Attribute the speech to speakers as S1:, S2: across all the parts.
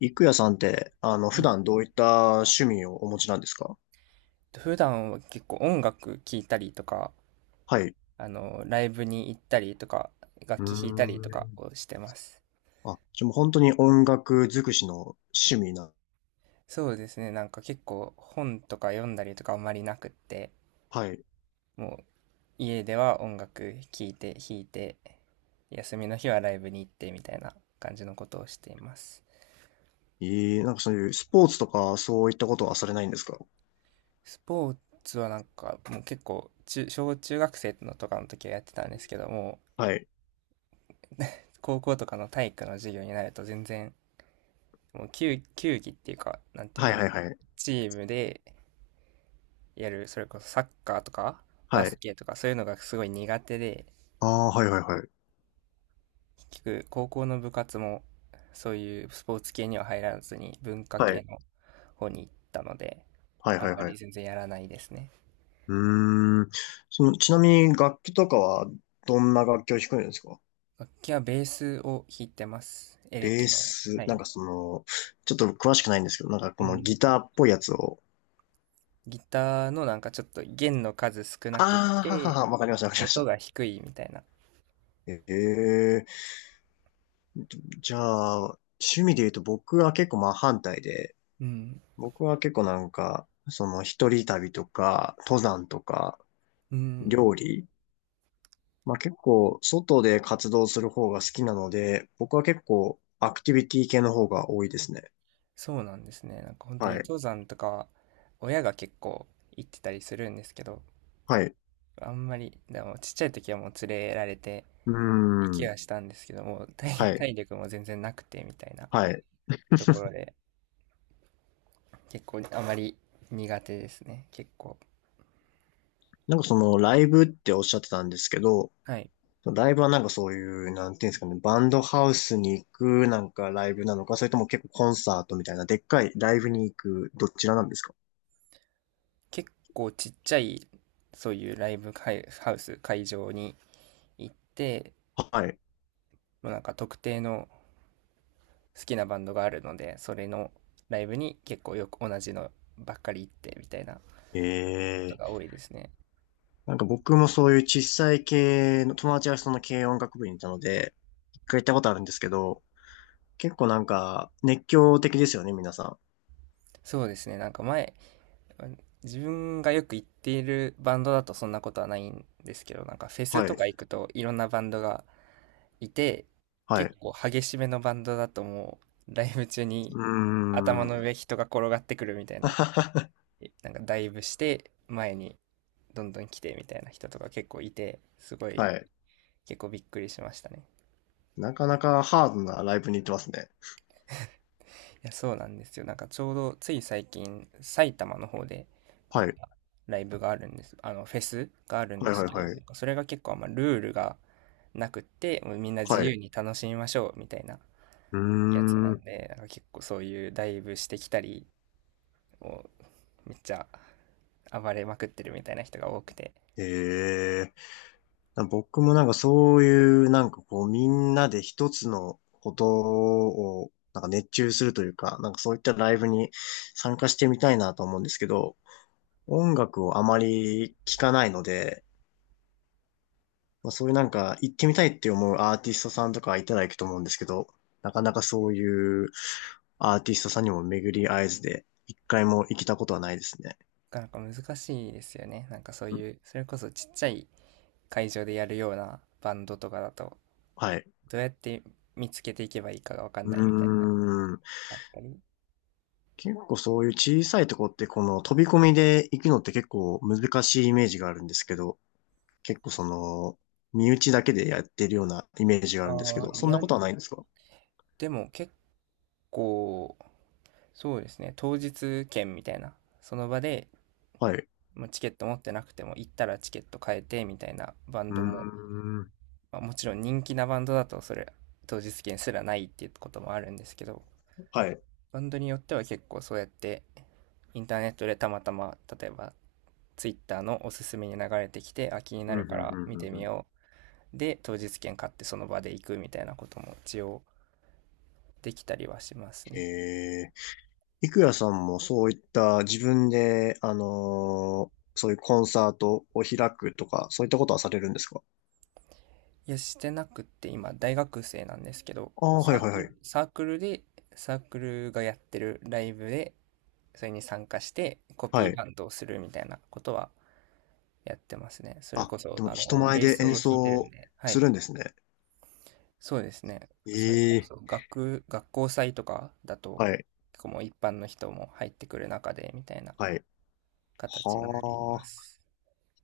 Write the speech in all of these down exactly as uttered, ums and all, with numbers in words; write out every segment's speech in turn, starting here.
S1: 郁也さんって、あの、
S2: は
S1: 普
S2: い。
S1: 段どういった趣味をお持ちなんですか？
S2: 普段は結構音楽聴いたりとか、
S1: はい。
S2: あの、ライブに行ったりとか、
S1: う
S2: 楽
S1: ー
S2: 器弾いたりとか
S1: ん。
S2: をしてます。
S1: あ、じゃあもう本当に音楽尽くしの趣味な。
S2: そうですね、なんか結構本とか読んだりとかあんまりなくって、
S1: はい。
S2: もう家では音楽聴いて弾いて、休みの日はライブに行ってみたいな感じのことをしています。
S1: えー、なんかそういうスポーツとかそういったことはされないんですか？
S2: スポーツはなんかもう結構中、小中学生のとかの時はやってたんですけども、
S1: はい。
S2: 高校とかの体育の授業になると全然もう球、球技っていうか、なんていうん
S1: はい
S2: だろう。
S1: はいはい。
S2: チームでやる、それこそサッカーとか、バ
S1: は
S2: ス
S1: い。
S2: ケとか、そういうのがすごい苦手で、
S1: ああ、はいはいはい。
S2: 結局、高校の部活も、そういうスポーツ系には入らずに、文化
S1: は
S2: 系
S1: い。
S2: の方に行ったので、
S1: はい
S2: あ
S1: は
S2: ん
S1: い
S2: ま
S1: は
S2: り
S1: い。
S2: 全然やらないですね。
S1: うーん。その、ちなみに楽器とかはどんな楽器を弾くんですか？
S2: 楽器はベースを弾いてます。エ
S1: ベ
S2: レ
S1: ー
S2: キの。
S1: ス、
S2: は
S1: なん
S2: い。
S1: かその、ちょっと詳しくないんですけど、なんか
S2: う
S1: この
S2: ん。
S1: ギターっぽいやつを。
S2: ギターのなんかちょっと弦の数少なくっ
S1: ああ、はは
S2: て、
S1: は、わかりましたわかりまし
S2: 音
S1: た。
S2: が低いみたいな。
S1: ええじゃあ、趣味で言うと僕は結構真反対で、
S2: うん。
S1: 僕は結構なんか、その一人旅とか、登山とか、
S2: うん。
S1: 料理、まあ結構外で活動する方が好きなので、僕は結構アクティビティ系の方が多いですね。
S2: そうなんですね。なんか本当
S1: は
S2: に
S1: い。
S2: 登山とかは親が結構行ってたりするんですけど、
S1: はい。
S2: あんまり、でもちっちゃい時はもう連れられて
S1: うー
S2: 行き
S1: ん。
S2: はしたんですけども、体、
S1: はい。
S2: 体力も全然なくてみたいな
S1: はい。
S2: ところで、結構あまり苦手ですね。結構。
S1: なんかそのライブっておっしゃってたんですけど、
S2: はい。
S1: ライブはなんかそういう、なんていうんですかね、バンドハウスに行くなんかライブなのか、それとも結構コンサートみたいな、でっかいライブに行く、どちらなんですか？
S2: 結構ちっちゃい、そういうライブ会ハウス、会場に行って、
S1: はい。
S2: もうなんか特定の好きなバンドがあるので、それのライブに結構よく同じのばっかり行ってみたいなこと
S1: ええ
S2: が多いですね。
S1: なんか僕もそういう小さい系の、友達がその軽音楽部にいたので、一回行ったことあるんですけど、結構なんか熱狂的ですよね、皆さ
S2: そうですね。なんか前、自分がよく行っているバンドだとそんなことはないんですけど、なんかフェ
S1: ん。
S2: ス
S1: は
S2: と
S1: い。
S2: か行くといろんなバンドがいて、
S1: は
S2: 結
S1: い。
S2: 構激しめのバンドだともうライブ中に
S1: う
S2: 頭
S1: ー
S2: の
S1: ん。
S2: 上人が転がってくるみたいな、えなんかダイブして前にどんどん来てみたいな人とか結構いて、すごい
S1: はい。
S2: 結構びっくりしましたね。
S1: なかなかハードなライブに行ってますね。
S2: いや、そうなんですよ。なんかちょうどつい最近、埼玉の方であ
S1: は
S2: っ
S1: い。
S2: たライブがあるんです。あの、フェスがあるん
S1: は
S2: で
S1: いは
S2: す
S1: い
S2: けど、
S1: は
S2: な
S1: い。
S2: んかそれが結構あんまルールがなくって、もうみんな自
S1: は
S2: 由
S1: い。
S2: に楽しみましょうみたいな
S1: うー
S2: やつなん
S1: ん。
S2: で、なんか結構そういうダイブしてきたり、もうめっちゃ暴れまくってるみたいな人が多くて、
S1: ええな僕もなんかそういうなんかこうみんなで一つのことをなんか熱中するというか、なんかそういったライブに参加してみたいなと思うんですけど、音楽をあまり聞かないので、まあ、そういうなんか行ってみたいって思うアーティストさんとかいたら行くと思うんですけど、なかなかそういうアーティストさんにも巡り合えずで、一回も行けたことはないですね。
S2: なかなか難しいですよね。なんかそう
S1: うん。
S2: いう、それこそちっちゃい会場でやるようなバンドとかだと、
S1: はい。
S2: どうやって見つけていけばいいかがわかん
S1: う
S2: ないみたいな
S1: ーん。
S2: あったり。
S1: 結構そういう小さいとこってこの飛び込みで行くのって結構難しいイメージがあるんですけど、結構その、身内だけでやってるようなイメージがあるんですけ
S2: ああ、
S1: ど、
S2: い
S1: そんな
S2: や、
S1: ことはないんですか？
S2: でも結構、そうですね、当日券みたいな、その場で、
S1: はい。
S2: まあ、チケット持ってなくても、行ったらチケット買えてみたいなバン
S1: うー
S2: ドも、
S1: ん。
S2: まあ、もちろん人気なバンドだと、それ、当日券すらないっていうこともあるんですけど、
S1: はい。
S2: バンドによっては結構そうやって、インターネットでたまたま、例えば、ツイッターのおすすめに流れてきて、あ、気にな
S1: うん、う
S2: る
S1: ん、う
S2: から
S1: ん、
S2: 見
S1: うん
S2: て
S1: う
S2: み
S1: ん。
S2: よう。で、当日券買ってその場で行くみたいなことも一応できたりはします
S1: え
S2: ね。
S1: え、いくやさんもそういった自分で、あのーそういうコンサートを開くとか、そういったことはされるんですか？
S2: いや、してなくって今大学生なんですけど、
S1: ああ、は
S2: サ
S1: い
S2: ー
S1: はい
S2: ク
S1: は
S2: ル、
S1: い。
S2: サークルで、サークルがやってるライブで、それに参加してコピ
S1: は
S2: ー
S1: い。
S2: バンドをするみたいなことはやってますね。それ
S1: あ、
S2: こそ、
S1: でも
S2: あ
S1: 人
S2: の、
S1: 前
S2: ベー
S1: で
S2: スを
S1: 演
S2: 弾いてるん
S1: 奏
S2: で、は
S1: す
S2: い。
S1: るんですね。
S2: そうですね。それ
S1: え
S2: こ
S1: え。
S2: そ学、学校祭とかだと、
S1: はい。
S2: 結構もう一般の人も入ってくる中で、みたいな
S1: はい。
S2: 形になり
S1: は
S2: ま
S1: あ。
S2: す。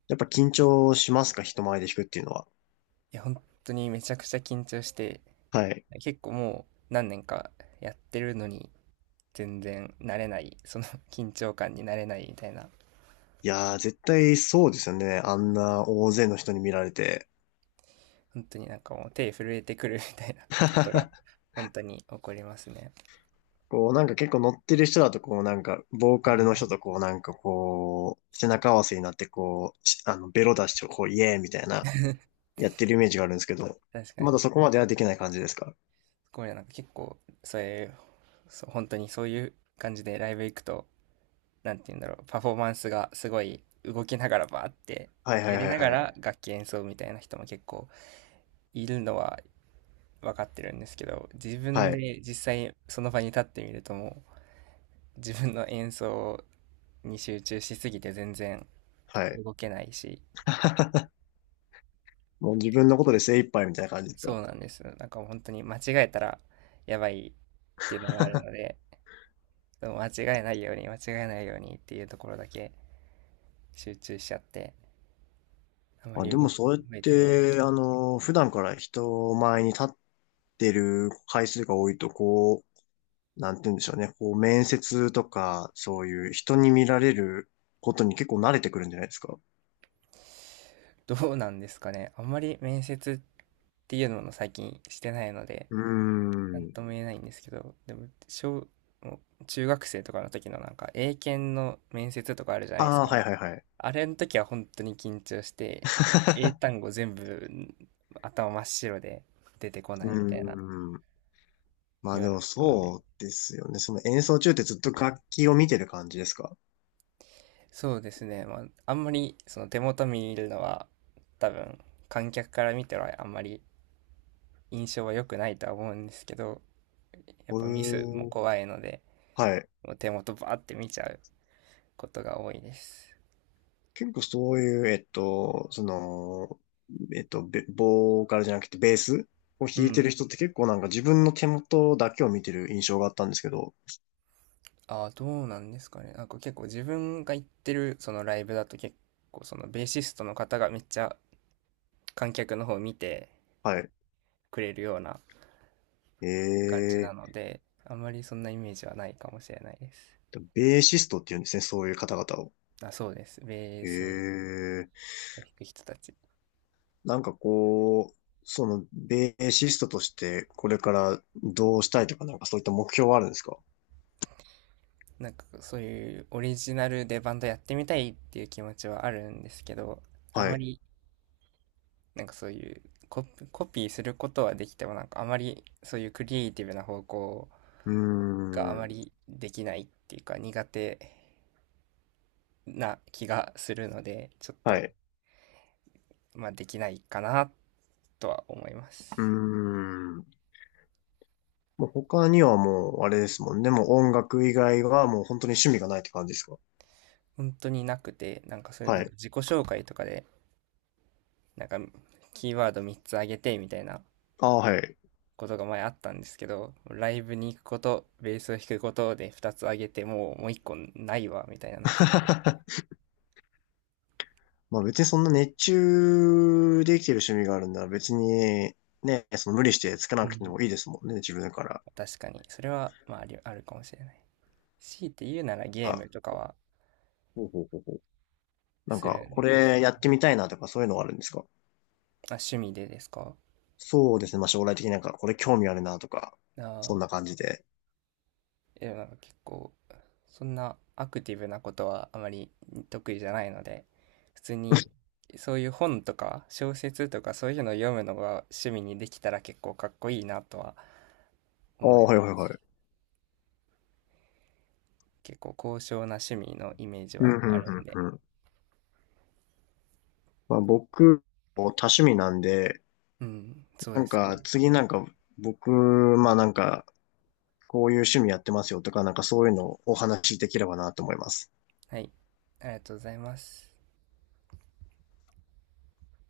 S1: やっぱ緊張しますか？人前で弾くっていうのは。
S2: いや、本当にめちゃくちゃ緊張して、
S1: はい。
S2: 結構もう何年かやってるのに、全然慣れないその 緊張感に慣れないみたいな、
S1: いやー、絶対そうですよね。あんな大勢の人に見られて。
S2: 本当になんかもう手震えてくるみたいな ことが 本当に起こりますね。
S1: こう、なんか結構乗ってる人だと、こう、なんか、ボー
S2: う
S1: カル
S2: ん、
S1: の人とこう、なんかこう、背中合わせになって、こう、しあの、ベロ出して、こう、イエーイみたいな、やってるイメージがあるんですけど、
S2: 確か
S1: まだ
S2: に、
S1: そこまではできない感じですか？
S2: これなんか結構そういうそう、本当にそういう感じでライブ行くと、なんて言うんだろう、パフォーマンスがすごい動きながらバーって
S1: はいはい
S2: や
S1: は
S2: り
S1: い
S2: なが
S1: はい。
S2: ら楽器演奏みたいな人も結構いるのは分かってるんですけど、自分
S1: はい。
S2: で実際その場に立ってみるともう自分の演奏に集中しすぎて全然
S1: はい。
S2: 動けないし、
S1: もう自分のことで精一杯みたいな感じです
S2: そ
S1: か？
S2: うなんです。なんか本当に間違えたらやばいっていうのもあるの で、でも間違えないように、間違えないようにっていうところだけ集中しちゃって、あま
S1: あ、
S2: り
S1: で
S2: 動
S1: もそうやっ
S2: いたりはで
S1: て、
S2: き
S1: あの、普段から人前に立ってる回数が多いと、こう、なんて言うんでしょうね。こう、面接とか、そういう人に見られることに結構慣れてくるんじゃないですか。
S2: ない。どうなんですかね。あんまり面接っていうのも最近してないので、
S1: うー
S2: なん
S1: ん。
S2: とも言えないんですけど、でも小、もう中学生とかの時のなんか英検の面接とかあるじゃないです
S1: ああ、
S2: か。
S1: はいはいはい。
S2: あれの時は本当に緊張して、もう英 単語全部頭真っ白で出てこ
S1: う
S2: ないみたいな、
S1: ーん。まあで
S2: 今の
S1: も
S2: ことなので。
S1: そうですよね。その演奏中ってずっと楽器を見てる感じですか？
S2: そうですね。まあ、あんまりその手元見るのは多分観客から見てはあんまり印象は良くないとは思うんですけど、やっ
S1: う
S2: ぱミスも
S1: ーん。
S2: 怖いので、
S1: はい。
S2: もう手元バーって見ちゃうことが多いです。
S1: 結構そういう、えっと、その、えっと、ベボーカルじゃなくてベースを
S2: う
S1: 弾いてる
S2: ん。
S1: 人って結構なんか自分の手元だけを見てる印象があったんですけど。
S2: ああ、どうなんですかね。なんか結構自分が行ってるそのライブだと結構そのベーシストの方がめっちゃ観客の方を見て
S1: はい。
S2: くれるような感じな
S1: え
S2: ので、あんまりそんなイメージはないかもしれないです。
S1: ー、ベーシストって言うんですね、そういう方々を。
S2: あ、そうです。ベー
S1: え
S2: ス
S1: ー。
S2: を弾く人たち。
S1: なんかこう、その、ベーシストとして、これからどうしたいとか、なんかそういった目標はあるんですか？
S2: なんかそういうオリジナルでバンドやってみたいっていう気持ちはあるんですけど、あん
S1: は
S2: ま
S1: い。
S2: りなんかそういうコピ、コピーすることはできてもなんかあまりそういうクリエイティブな方向
S1: うー
S2: があま
S1: ん。
S2: りできないっていうか苦手な気がするので、ちょっ
S1: は
S2: と
S1: い。
S2: まあできないかなとは思います。
S1: うーん。もう他にはもう、あれですもんね。もう音楽以外はもう本当に趣味がないって感じですか？
S2: 本当になくて、なんかそういう
S1: は
S2: なんか
S1: い。
S2: 自己紹介とかで、なんかキーワードみっつあげてみたいな
S1: ああ、はい。
S2: ことが前あったんですけど、ライブに行くこと、ベースを弾くことでふたつあげて、もうもういっこないわ、みたいになっちゃって。
S1: まあ別にそんな熱中できてる趣味があるんなら別に、ね、その無理してつけな
S2: う
S1: くて
S2: ん。
S1: もいいですもんね、自分から。
S2: 確かに、それは、まあ、ありあるかもしれない。強いて言うならゲー
S1: あ、
S2: ムとかは
S1: ほうほうほうほう。なん
S2: す
S1: か、
S2: る
S1: こ
S2: んです。
S1: れやってみたいなとかそういうのはあるんですか？
S2: まあ、趣味でですか？
S1: そうですね。まあ、将来的になんか、これ興味あるなとか、そん
S2: ああ、
S1: な感じで。
S2: でもなんか結構、そんなアクティブなことはあまり得意じゃないので、普通にそういう本とか小説とかそういうのを読むのが趣味にできたら結構かっこいいなとは
S1: ああ、
S2: 思いま
S1: はいはい
S2: す。
S1: はい。
S2: 結構高尚な趣味のイメージ
S1: うん、
S2: はあ
S1: うん、う
S2: るん
S1: ん、
S2: で。
S1: うん。まあ、僕、多趣味なんで、
S2: うん、そう
S1: な
S2: で
S1: ん
S2: すよ
S1: か、
S2: ね。
S1: 次なんか、僕、まあなんか、こういう趣味やってますよとか、なんかそういうのをお話しできればなと思います。
S2: はい。ありがとうございます。